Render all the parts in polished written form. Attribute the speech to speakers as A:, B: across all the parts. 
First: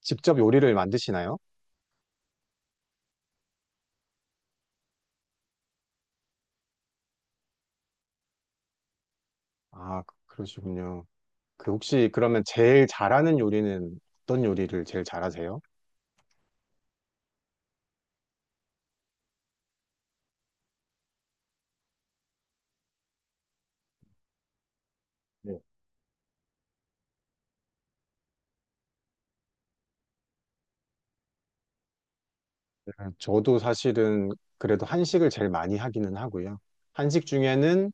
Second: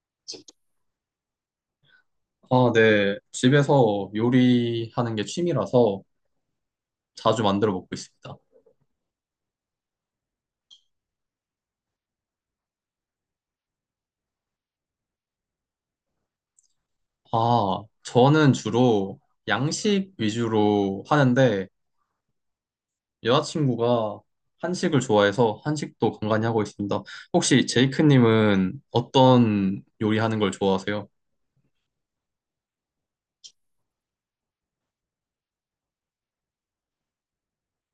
A: 직접 요리를 만드시나요?
B: 아, 네. 집에서 요리하는 게 취미라서 자주 만들어 먹고 있습니다.
A: 아, 그러시군요. 그 혹시 그러면 제일 잘하는 요리는 어떤 요리를 제일 잘하세요?
B: 아, 저는 주로 양식 위주로 하는데 여자친구가 한식을 좋아해서
A: 네.
B: 한식도 간간히 하고 있습니다. 혹시 제이크님은 어떤 요리하는 걸 좋아하세요?
A: 저도 사실은 그래도 한식을 제일 많이 하기는 하고요. 한식 중에는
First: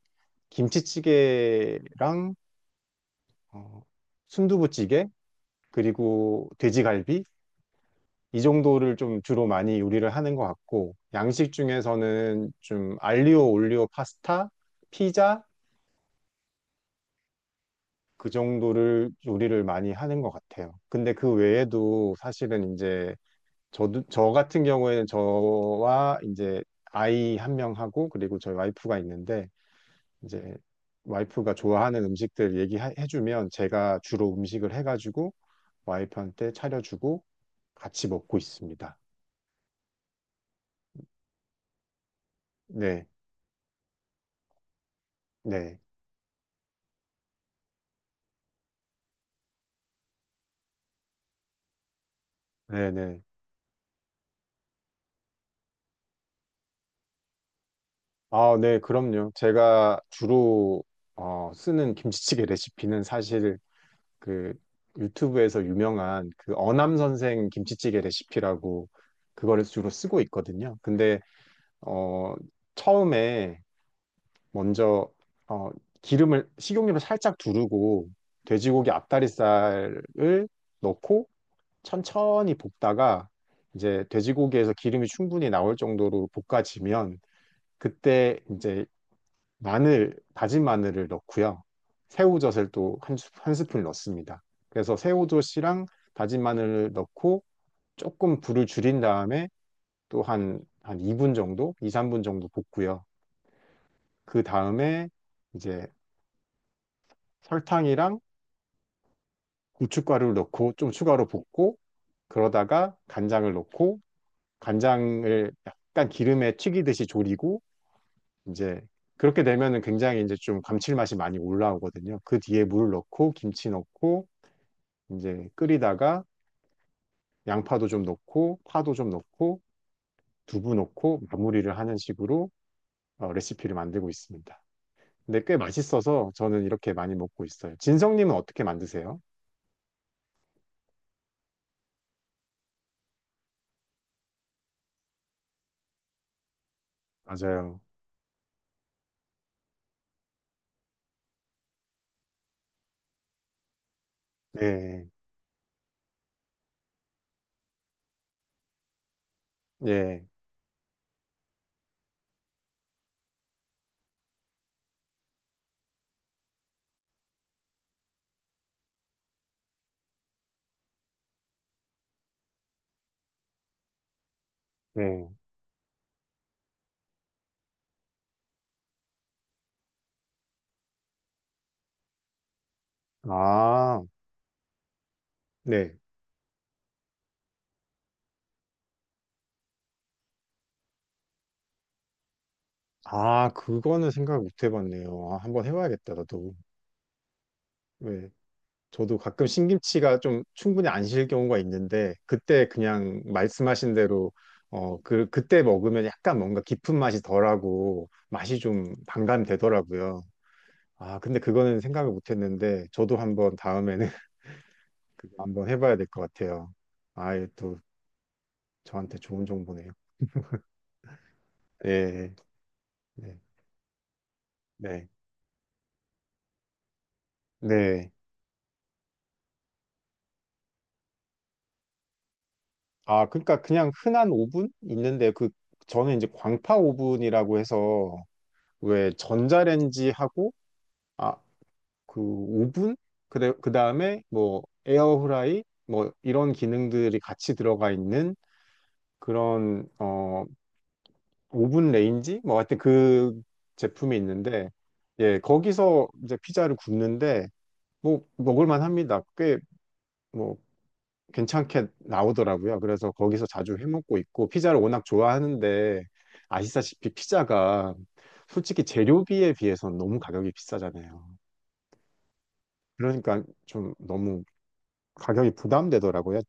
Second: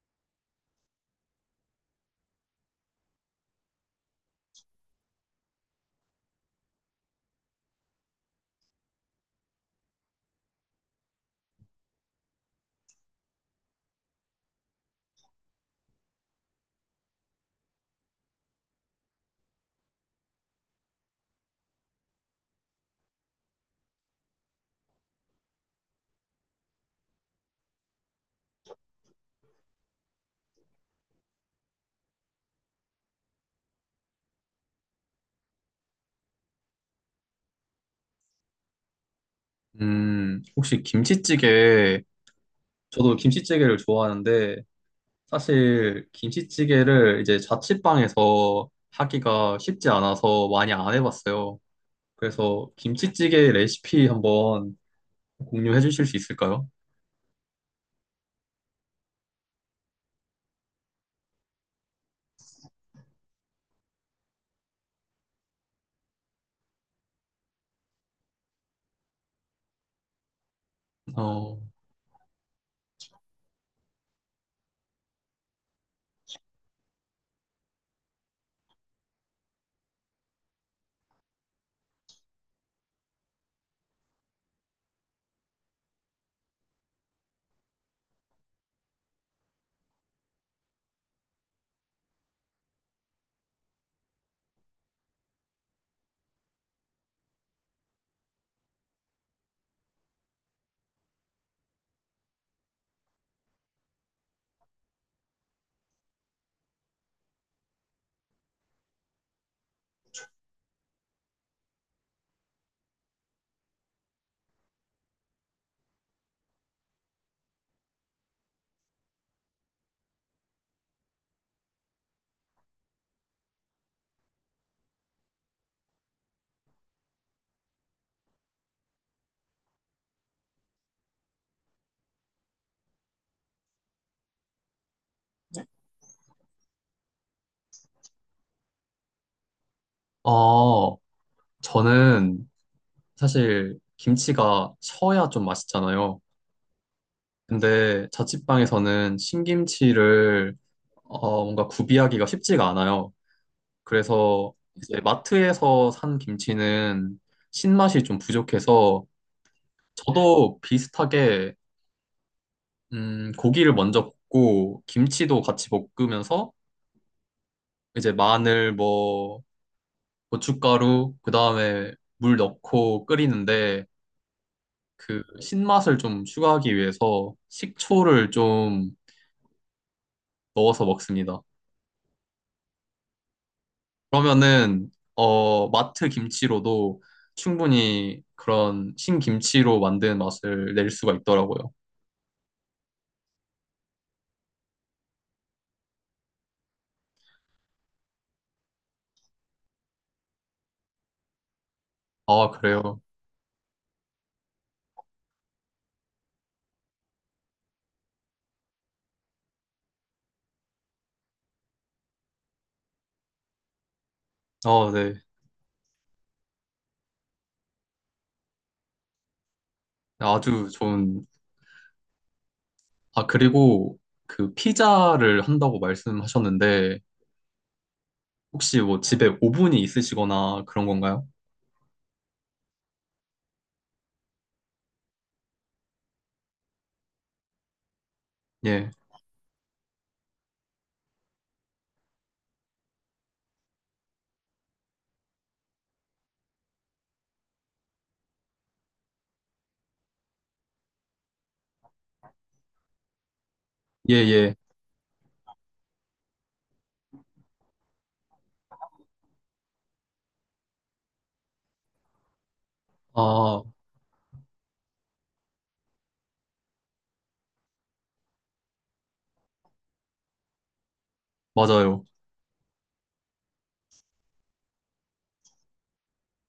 A: 김치찌개랑 어, 순두부찌개 그리고 돼지갈비 이 정도를 좀 주로 많이 요리를 하는 것 같고 양식 중에서는 좀 알리오 올리오 파스타, 피자 그 정도를 요리를 많이 하는 것 같아요. 근데 그 외에도 사실은 이제 저도 저 같은 경우에는 저와 이제 아이 한 명하고 그리고 저희 와이프가 있는데 이제 와이프가 좋아하는 음식들 얘기해주면 제가 주로 음식을 해가지고 와이프한테 차려주고 같이 먹고 있습니다.
B: 혹시 김치찌개,
A: 네,
B: 저도 김치찌개를 좋아하는데
A: 네,
B: 사실 김치찌개를 이제 자취방에서 하기가 쉽지 않아서 많이 안 해봤어요. 그래서
A: 네, 네.
B: 김치찌개 레시피 한번 공유해 주실 수 있을까요?
A: 아, 네, 그럼요. 제가 주로 쓰는 김치찌개 레시피는 사실 그 유튜브에서 유명한 그 어남 선생 김치찌개 레시피라고 그거를 주로 쓰고 있거든요. 근데
B: 어,
A: 어 처음에 먼저 어 기름을 식용유를 살짝 두르고 돼지고기 앞다리살을 넣고 천천히 볶다가 이제 돼지고기에서 기름이 충분히 나올 정도로 볶아지면 그때 이제 다진 마늘을 넣고요. 새우젓을 또 한 스푼 넣습니다. 그래서 새우젓이랑 다진 마늘을 넣고 조금 불을 줄인 다음에 또 한 2분 정도, 2, 3분 정도 볶고요. 그 다음에 이제 설탕이랑 고춧가루를 넣고 좀 추가로 볶고 그러다가 간장을 넣고 간장을 약간 기름에 튀기듯이 졸이고 이제 그렇게 되면은 굉장히 이제 좀 감칠맛이 많이 올라오거든요. 그 뒤에 물을 넣고 김치 넣고 이제 끓이다가 양파도 좀 넣고 파도 좀 넣고 두부 넣고 마무리를 하는 식으로 레시피를 만들고 있습니다. 근데 꽤 맛있어서 저는 이렇게 많이 먹고 있어요. 진성님은 어떻게 만드세요?
B: 아, 저는 사실 김치가 셔야 좀 맛있잖아요.
A: 맞아요.
B: 근데 자취방에서는 신김치를 뭔가 구비하기가 쉽지가 않아요. 그래서 이제
A: 네,
B: 마트에서 산 김치는 신맛이 좀 부족해서
A: 네,
B: 저도 비슷하게 고기를 먼저 볶고 김치도 같이 볶으면서 이제 마늘 뭐 고춧가루, 그 다음에 물 넣고 끓이는데 그
A: 네.
B: 신맛을 좀 추가하기 위해서 식초를 좀 넣어서 먹습니다.
A: 아,
B: 그러면은
A: 네.
B: 마트 김치로도 충분히 그런 신김치로 만든 맛을 낼 수가 있더라고요.
A: 아, 그거는 생각 못 해봤네요. 아, 한번 해봐야겠다, 나도. 네. 저도 가끔 신김치가 좀 충분히 안 실 경우가 있는데
B: 아,
A: 그때
B: 그래요?
A: 그냥 말씀하신 대로 그때 먹으면 약간 뭔가 깊은 맛이 덜하고 맛이 좀 반감되더라고요. 아, 근데 그거는 생각을 못 했는데 저도 한번 다음에는
B: 아, 네.
A: 그거 한번 해봐야 될 것 같아요. 아, 이또 저한테 좋은 정보네요.
B: 아주 좋은.
A: 네,
B: 아,
A: 네,
B: 그리고 그
A: 네.
B: 피자를 한다고 말씀하셨는데
A: 네.
B: 혹시 뭐 집에 오븐이 있으시거나 그런 건가요?
A: 아, 그러니까 그냥 흔한 오븐 있는데 그 저는 이제 광파 오븐이라고 해서
B: 예.
A: 왜 전자레인지하고 아, 그 오븐? 그래, 그 다음에 뭐 에어프라이? 뭐 이런 기능들이 같이 들어가 있는 그런 오븐 레인지? 뭐 하여튼 그
B: 예,
A: 제품이
B: 예.
A: 있는데 예, 거기서 이제 피자를 굽는데 뭐 먹을 만합니다. 꽤 뭐 괜찮게 나오더라고요. 그래서 거기서
B: 아,
A: 자주 해 먹고 있고 피자를 워낙 좋아하는데 아시다시피 피자가 솔직히 재료비에 비해서는 너무 가격이 비싸잖아요.
B: 맞아요.
A: 그러니까 좀 너무 가격이 부담되더라고요.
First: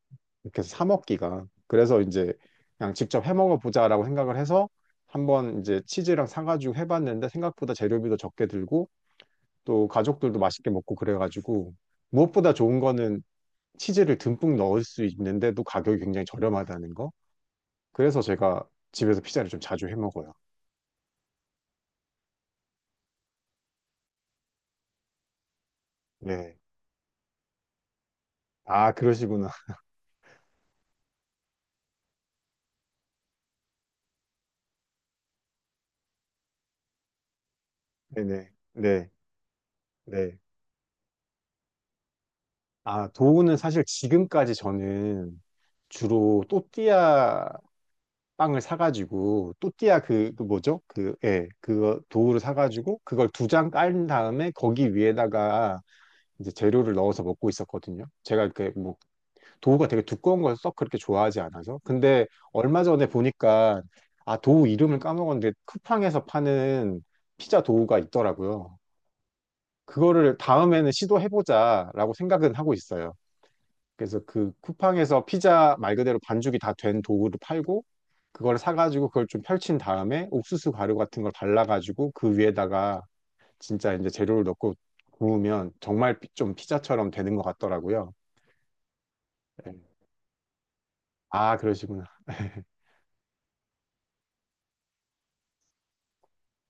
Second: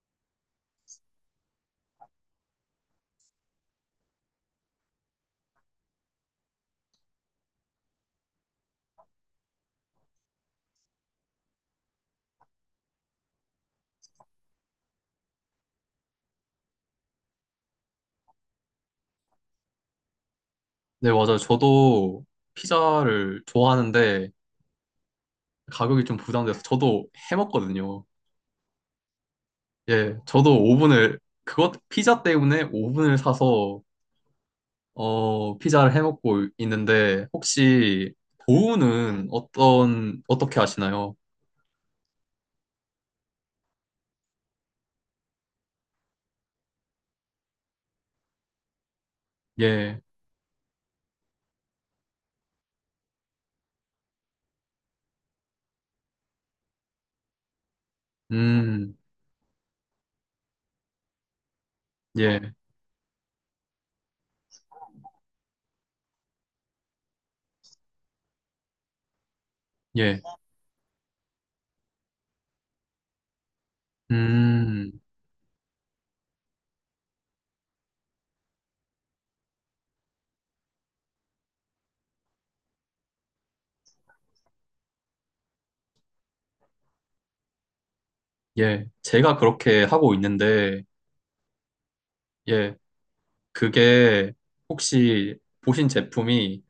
A: 이렇게 해서 사 먹기가. 그래서 이제 그냥 직접 해 먹어보자라고 생각을 해서 한번 이제 치즈랑 사가지고 해봤는데 생각보다 재료비도 적게 들고 또 가족들도 맛있게 먹고 그래가지고 무엇보다 좋은 거는 치즈를 듬뿍 넣을 수 있는데도 가격이 굉장히 저렴하다는 거. 그래서 제가 집에서 피자를 좀 자주 해 먹어요.
B: 네, 맞아요. 저도 피자를 좋아하는데 가격이 좀
A: 네.
B: 부담돼서 저도 해 먹거든요.
A: 아, 그러시구나.
B: 예, 저도 오븐을 그것 피자 때문에 오븐을 사서 피자를 해 먹고 있는데 혹시
A: 네네. 네.
B: 보우는 어떤
A: 네.
B: 어떻게 하시나요?
A: 아, 도우는 사실 지금까지 저는 주로 또띠아 빵을 사가지고 또띠아
B: 예,
A: 그 뭐죠? 그, 예, 그거 도우를 사가지고 그걸 두 장 깔은 다음에 거기 위에다가 이제 재료를 넣어서 먹고 있었거든요. 제가 이렇게
B: 음,
A: 뭐 도우가 되게 두꺼운 걸 썩 그렇게 좋아하지 않아서. 근데
B: 예,
A: 얼마 전에 보니까 아, 도우 이름을 까먹었는데 쿠팡에서 파는 피자 도우가 있더라고요.
B: 예,
A: 그거를 다음에는 시도해보자라고 생각은 하고 있어요. 그래서 그
B: 음,
A: 쿠팡에서 피자 말 그대로 반죽이 다 된 도구를 팔고 그걸 사가지고 그걸 좀 펼친 다음에 옥수수 가루 같은 걸 발라가지고 그 위에다가 진짜 이제 재료를 넣고 구우면 정말 좀 피자처럼 되는 것 같더라고요.
B: 예. 제가
A: 네.
B: 그렇게 하고 있는데
A: 아, 그러시구나.
B: 예, 그게 혹시 보신 제품이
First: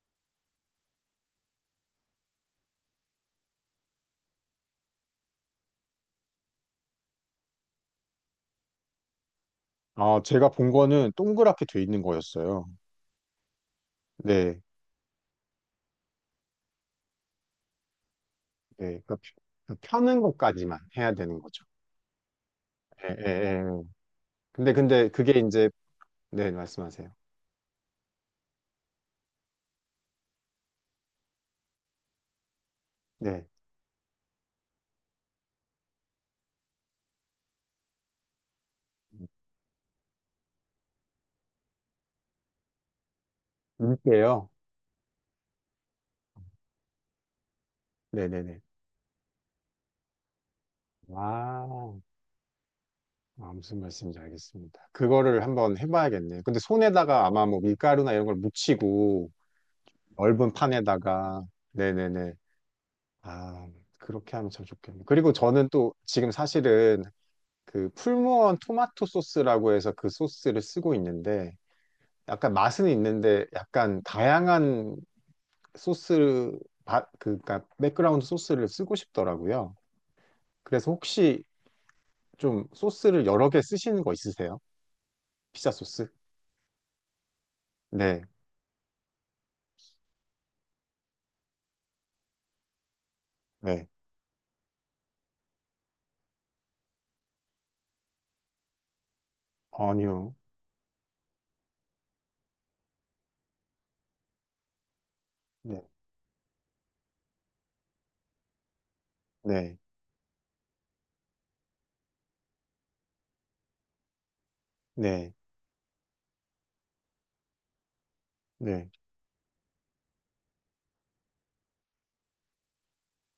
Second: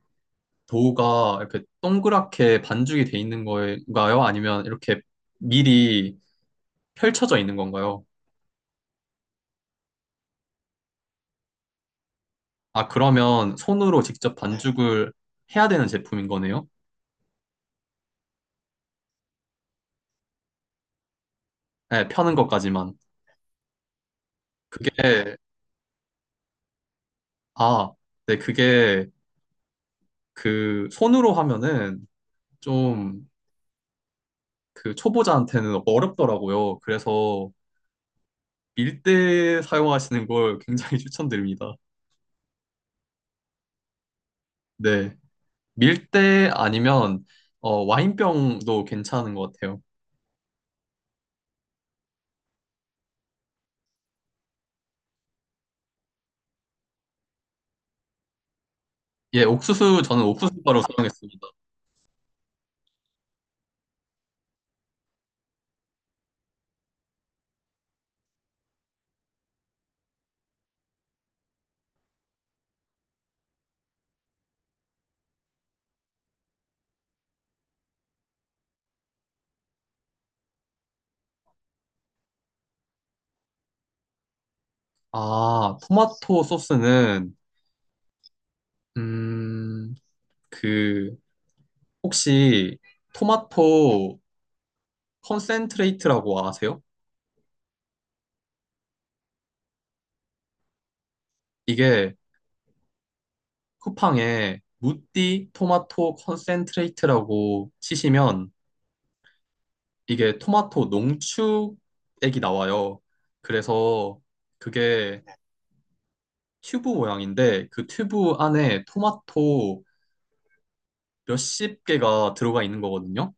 B: 도우가 이렇게 동그랗게 반죽이 돼 있는 건가요? 아니면 이렇게 미리 펼쳐져 있는 건가요?
A: 아, 제가 본 거는 동그랗게 돼 있는 거였어요.
B: 아, 그러면 손으로 직접 네.
A: 네,
B: 반죽을 해야 되는 제품인 거네요?
A: 네. 그러니까 펴는 것까지만 해야 되는 거죠.
B: 네, 펴는 것까지만.
A: 예, 예, 예. 근데,
B: 그게,
A: 근데 그게 이제, 네, 말씀하세요.
B: 아, 네, 그게 그 손으로 하면은 좀
A: 네.
B: 그 초보자한테는 어렵더라고요. 그래서 밀대 사용하시는 걸 굉장히 추천드립니다.
A: 밀게요.
B: 네. 밀대 아니면
A: 네네네.
B: 와인병도 괜찮은 것 같아요.
A: 와. 아, 무슨 말씀인지 알겠습니다. 그거를 한번 해봐야겠네요. 근데 손에다가 아마 뭐 밀가루나 이런 걸 묻히고
B: 예, 옥수수, 저는
A: 넓은
B: 옥수수 바로
A: 판에다가
B: 사용했습니다.
A: 네네네. 아, 그렇게 하면 참 좋겠네요. 그리고 저는 또 지금 사실은 그 풀무원 토마토 소스라고 해서 그 소스를 쓰고 있는데 약간 맛은 있는데 약간 다양한 소스, 그니까 백그라운드 소스를 쓰고 싶더라고요. 그래서 혹시 좀 소스를 여러 개 쓰시는 거 있으세요? 피자
B: 아,
A: 소스?
B: 토마토 소스는,
A: 네.
B: 음, 그, 혹시
A: 네.
B: 토마토 컨센트레이트라고 아세요?
A: 아니요.
B: 이게 쿠팡에 무띠
A: 네,
B: 토마토 컨센트레이트라고 치시면
A: 네,
B: 이게 토마토 농축액이 나와요. 그래서 그게
A: 네,
B: 튜브 모양인데 그 튜브 안에
A: 네.
B: 토마토 몇십 개가 들어가 있는 거거든요.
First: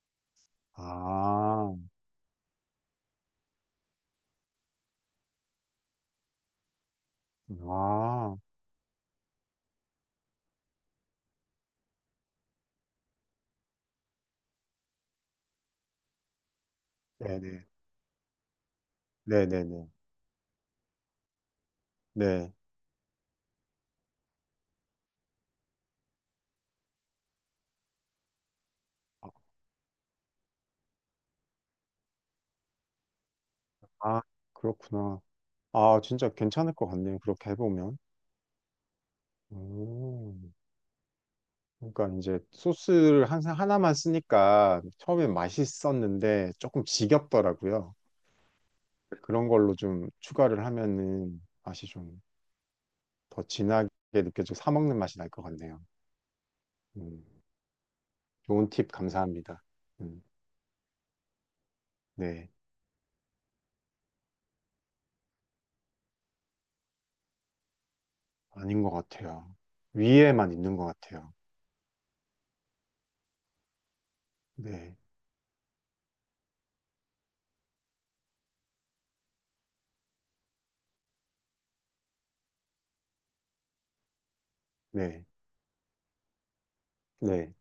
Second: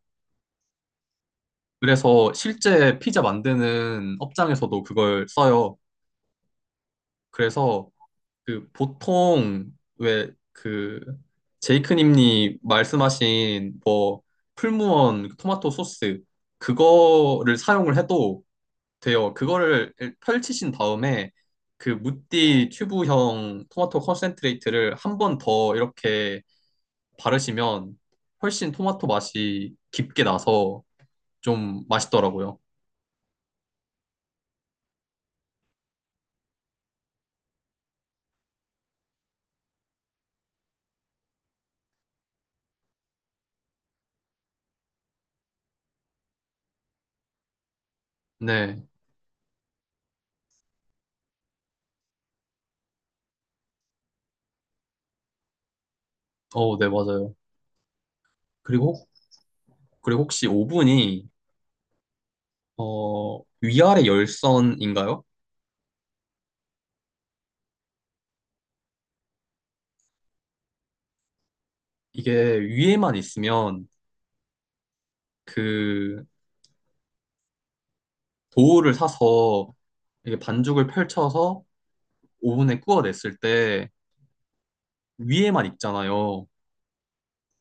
A: 아,
B: 그래서 실제 피자 만드는 업장에서도 그걸 써요. 그래서
A: 아,
B: 그 보통 왜 그 제이크님이 말씀하신 뭐 풀무원 그 토마토 소스 그거를
A: 네네,
B: 사용을 해도 돼요.
A: 네네네,
B: 그거를 펼치신 다음에 그
A: 네.
B: 무띠 튜브형 토마토 컨센트레이트를 한 번 더 이렇게 바르시면 훨씬 토마토 맛이 깊게 나서 좀 맛있더라고요.
A: 아, 그렇구나. 아, 진짜 괜찮을 것 같네요. 그렇게 해보면. 오, 그러니까 이제 소스를 항상 하나만 쓰니까 처음엔 맛있었는데 조금 지겹더라고요.
B: 네.
A: 그런 걸로 좀 추가를 하면은 맛이 좀 더 진하게 느껴지고 사 먹는 맛이 날 것 같네요.
B: 어, 네,
A: 음,
B: 맞아요.
A: 좋은 팁
B: 그리고,
A: 감사합니다.
B: 그리고
A: 음,
B: 혹시 오븐이,
A: 네.
B: 어, 위아래 열선인가요?
A: 아닌 것 같아요. 위에만 있는 것 같아요.
B: 이게 위에만 있으면
A: 네,
B: 그 도우를 사서 이게 반죽을 펼쳐서 오븐에 구워냈을 때
A: 네,
B: 위에만 있잖아요.
A: 네.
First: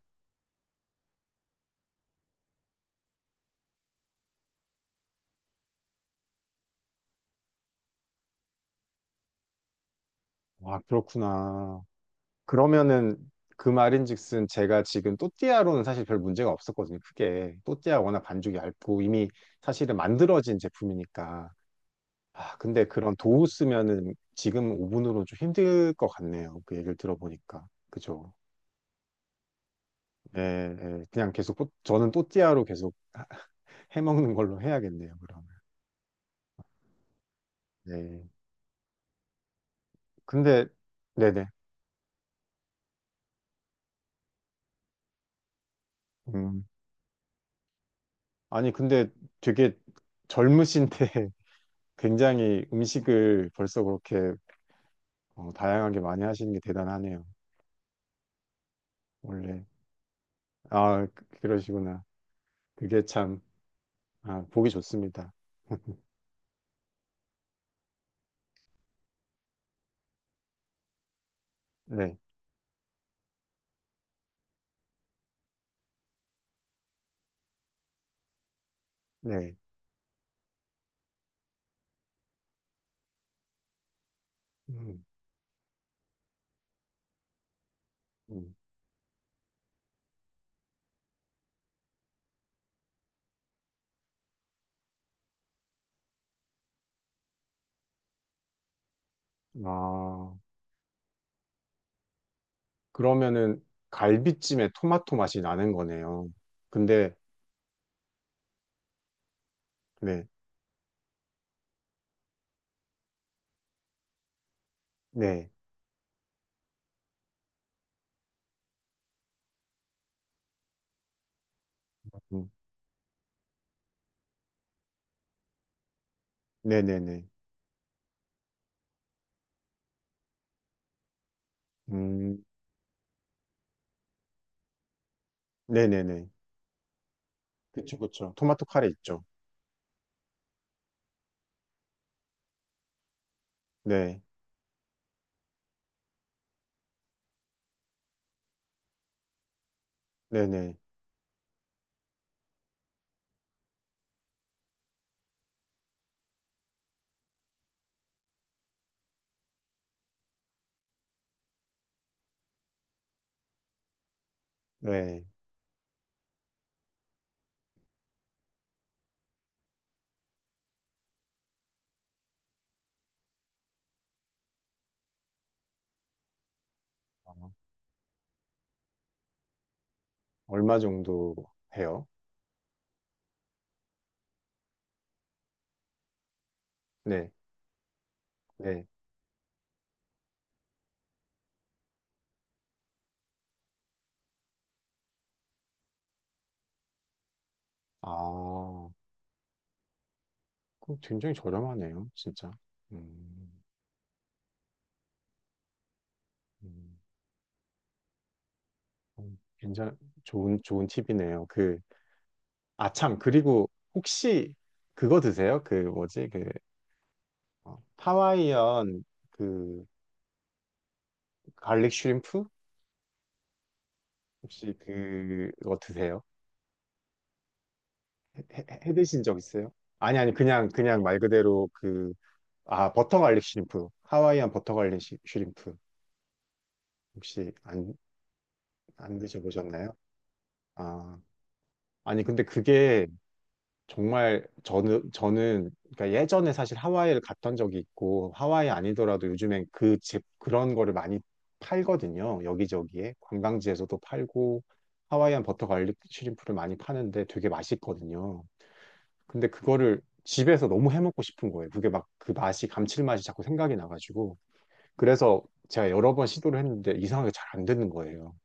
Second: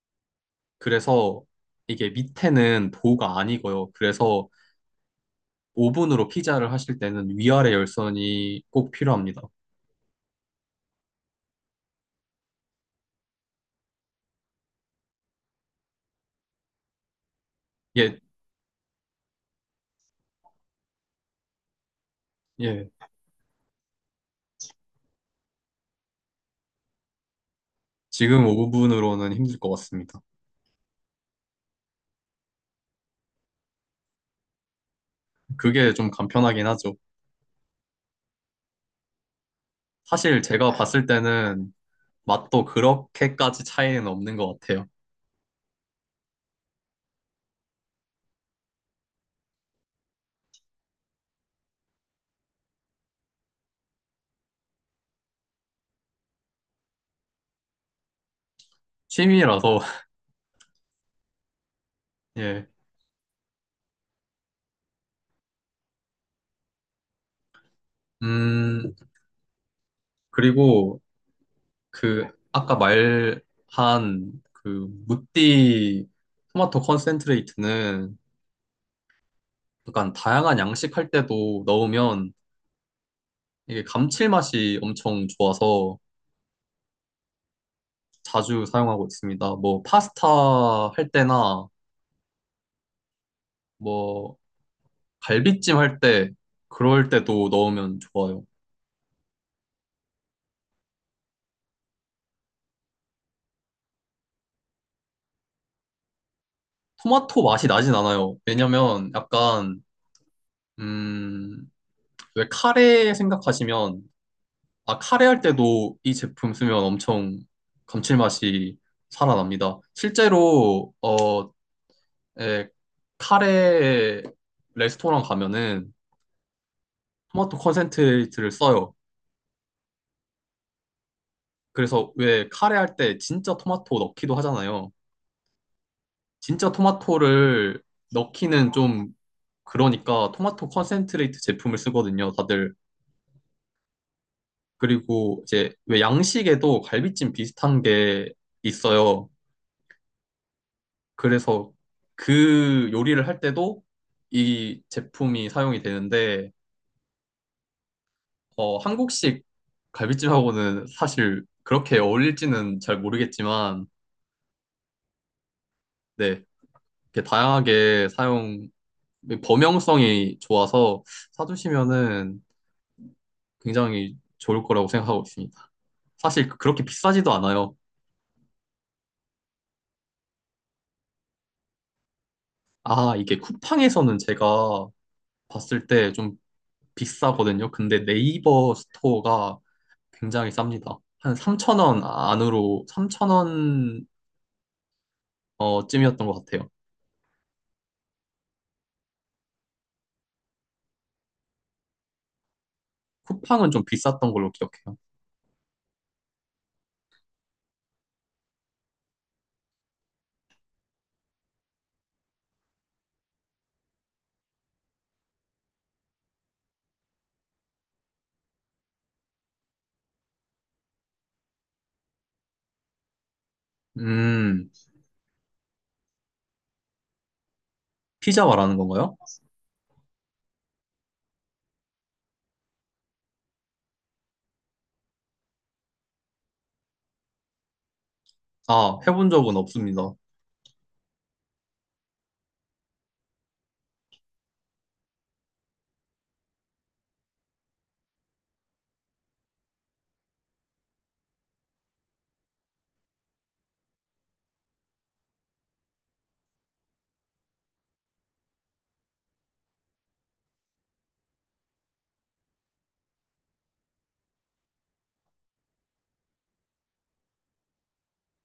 B: 그래서 이게 밑에는 도우가 아니고요. 그래서 오븐으로 피자를 하실 때는 위아래 열선이 꼭 필요합니다.
A: 와 그렇구나. 그러면은 그 말인즉슨 제가 지금 또띠아로는 사실 별 문제가 없었거든요. 크게 또띠아
B: 예,
A: 워낙 반죽이 얇고 이미 사실은 만들어진 제품이니까. 아, 근데
B: 예.
A: 그런 도우 쓰면은 지금 오븐으로 좀 힘들 것 같네요. 그 얘기를 들어보니까. 그죠?
B: 지금 오븐으로는 힘들 것 같습니다.
A: 네, 네. 그냥 계속 저는 또띠아로 계속 해먹는 걸로 해야겠네요. 그러면.
B: 그게 좀 간편하긴 하죠.
A: 네.
B: 사실
A: 근데
B: 제가 봤을
A: 네네.
B: 때는 맛도 그렇게까지 차이는 없는 것 같아요.
A: 음. 아니, 근데 되게 젊으신데 굉장히 음식을 벌써 그렇게 다양하게 많이 하시는 게 대단하네요. 원래.
B: 취미라서,
A: 아, 그러시구나.
B: 예.
A: 그게 참, 아, 보기 좋습니다.
B: 음, 그리고
A: 네,
B: 그, 아까 말한 그, 무띠 토마토 컨센트레이트는
A: 네.
B: 약간 다양한 양식할 때도 넣으면 이게 감칠맛이
A: 음,
B: 엄청 좋아서
A: 음.
B: 자주 사용하고 있습니다. 뭐, 파스타 할 때나 뭐, 갈비찜 할 때, 그럴 때도 넣으면 좋아요.
A: 아, 그러면은 갈비찜에 토마토 맛이 나는 거네요. 근데,
B: 토마토 맛이 나진 않아요. 왜냐면 약간
A: 네,
B: 음, 왜 카레 생각하시면, 아, 카레 할
A: 네.
B: 때도 이 제품 쓰면 엄청 감칠맛이 살아납니다. 실제로, 어,
A: 음,
B: 예, 카레 레스토랑 가면은
A: 네네네.
B: 토마토 컨센트레이트를 써요. 그래서
A: 음,
B: 왜 카레 할 때 진짜 토마토 넣기도 하잖아요.
A: 네네 네.
B: 진짜 토마토를
A: 그쵸, 그쵸. 토마토
B: 넣기는
A: 카레
B: 좀
A: 있죠.
B: 그러니까 토마토 컨센트레이트 제품을 쓰거든요, 다들.
A: 네,
B: 그리고 이제 왜 양식에도 갈비찜 비슷한 게 있어요.
A: 네 네.
B: 그래서 그 요리를 할 때도 이 제품이 사용이 되는데, 어, 한국식 갈비찜하고는 사실 그렇게 어울릴지는 잘 모르겠지만,
A: 네.
B: 네, 이렇게 다양하게 사용, 범용성이 좋아서 사두시면은 굉장히 좋을 거라고 생각하고 있습니다. 사실 그렇게 비싸지도
A: 아.
B: 않아요.
A: 얼마 정도 해요?
B: 아, 이게 쿠팡에서는 제가 봤을 때 좀
A: 네,
B: 비싸거든요. 근데 네이버
A: 네.
B: 스토어가 굉장히 쌉니다. 한 3,000원 안으로, 3,000원 쯤이었던 것 같아요.
A: 아, 그럼 굉장히 저렴하네요, 진짜. 음,
B: 쿠팡은 좀 비쌌던 걸로 기억해요.
A: 음, 음, 괜찮, 좋은 팁이네요. 그, 아, 참, 그리고 혹시 그거 드세요? 그, 뭐지, 그, 하와이안 그, 갈릭 슈림프?
B: 음,
A: 혹시 그거 드세요? 해,
B: 피자
A: 해-
B: 말하는
A: 해
B: 건가요?
A: 드신 적 있어요? 아니, 아니, 그냥 말 그대로 그, 아, 버터 갈릭 슈림프. 하와이안 버터 갈릭 슈림프. 혹시 안,
B: 아,
A: 안
B: 해본 적은
A: 드셔보셨나요?
B: 없습니다.
A: 아, 아니, 근데 그게 정말 저는 그러니까 예전에 사실 하와이를 갔던 적이 있고, 하와이 아니더라도 요즘엔 그런 거를 많이 팔거든요. 여기저기에. 관광지에서도 팔고, 하와이안 버터 갈릭 슈림프를 많이 파는데 되게 맛있거든요. 근데 그거를 집에서 너무 해먹고 싶은 거예요. 그게 막 그 맛이, 감칠맛이 자꾸 생각이 나가지고. 그래서 제가 여러 번 시도를 했는데 이상하게 잘 안 되는 거예요.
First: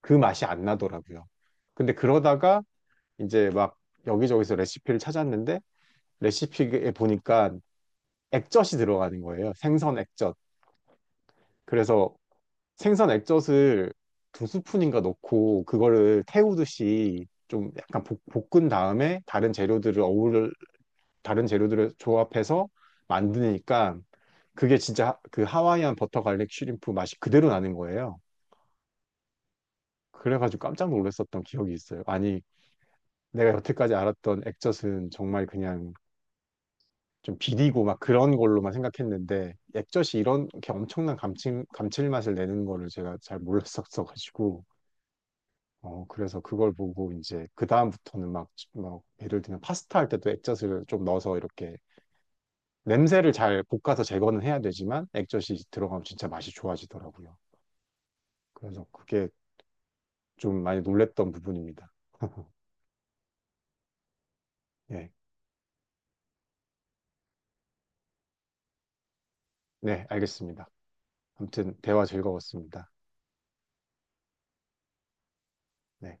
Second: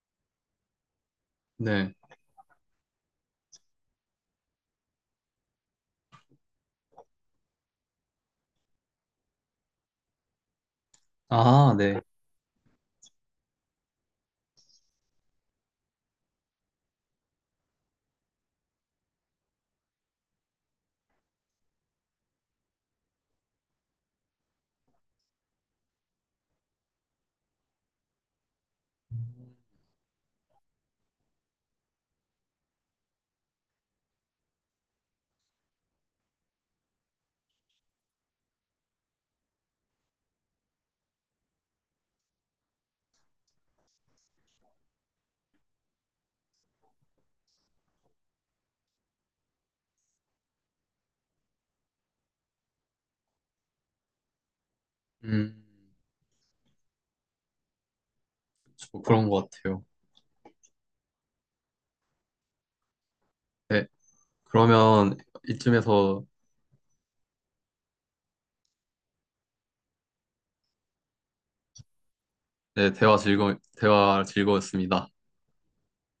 A: 그 맛이 안 나더라고요.
B: 네.
A: 근데 그러다가 이제 막 여기저기서 레시피를 찾았는데 레시피에 보니까 액젓이 들어가는 거예요. 생선 액젓.
B: 아, 네.
A: 그래서 생선 액젓을 두 스푼인가 넣고 그거를 태우듯이 좀 약간 볶, 은 다음에 다른 재료들을 어울 다른 재료들을 조합해서 만드니까 그게 진짜 그 하와이안 버터 갈릭 슈림프 맛이 그대로 나는 거예요. 그래가지고 깜짝 놀랐었던 기억이 있어요. 아니 내가 여태까지 알았던 액젓은 정말 그냥 좀 비리고 막 그런 걸로만 생각했는데 액젓이 이런 게 엄청난 감칠맛을 내는 거를 제가 잘 몰랐었어가지고 그래서 그걸 보고 이제 그 다음부터는 막 예를 들면 파스타 할 때도 액젓을 좀 넣어서 이렇게 냄새를 잘 볶아서 제거는 해야 되지만 액젓이
B: 음,
A: 들어가면 진짜 맛이 좋아지더라고요. 그래서
B: 저 그런
A: 그게
B: 것 같아요.
A: 좀 많이 놀랬던 부분입니다.
B: 네.
A: 예.
B: 그러면 이쯤에서
A: 네, 알겠습니다. 아무튼 대화 즐거웠습니다.
B: 네, 대화 즐거웠습니다.
A: 네.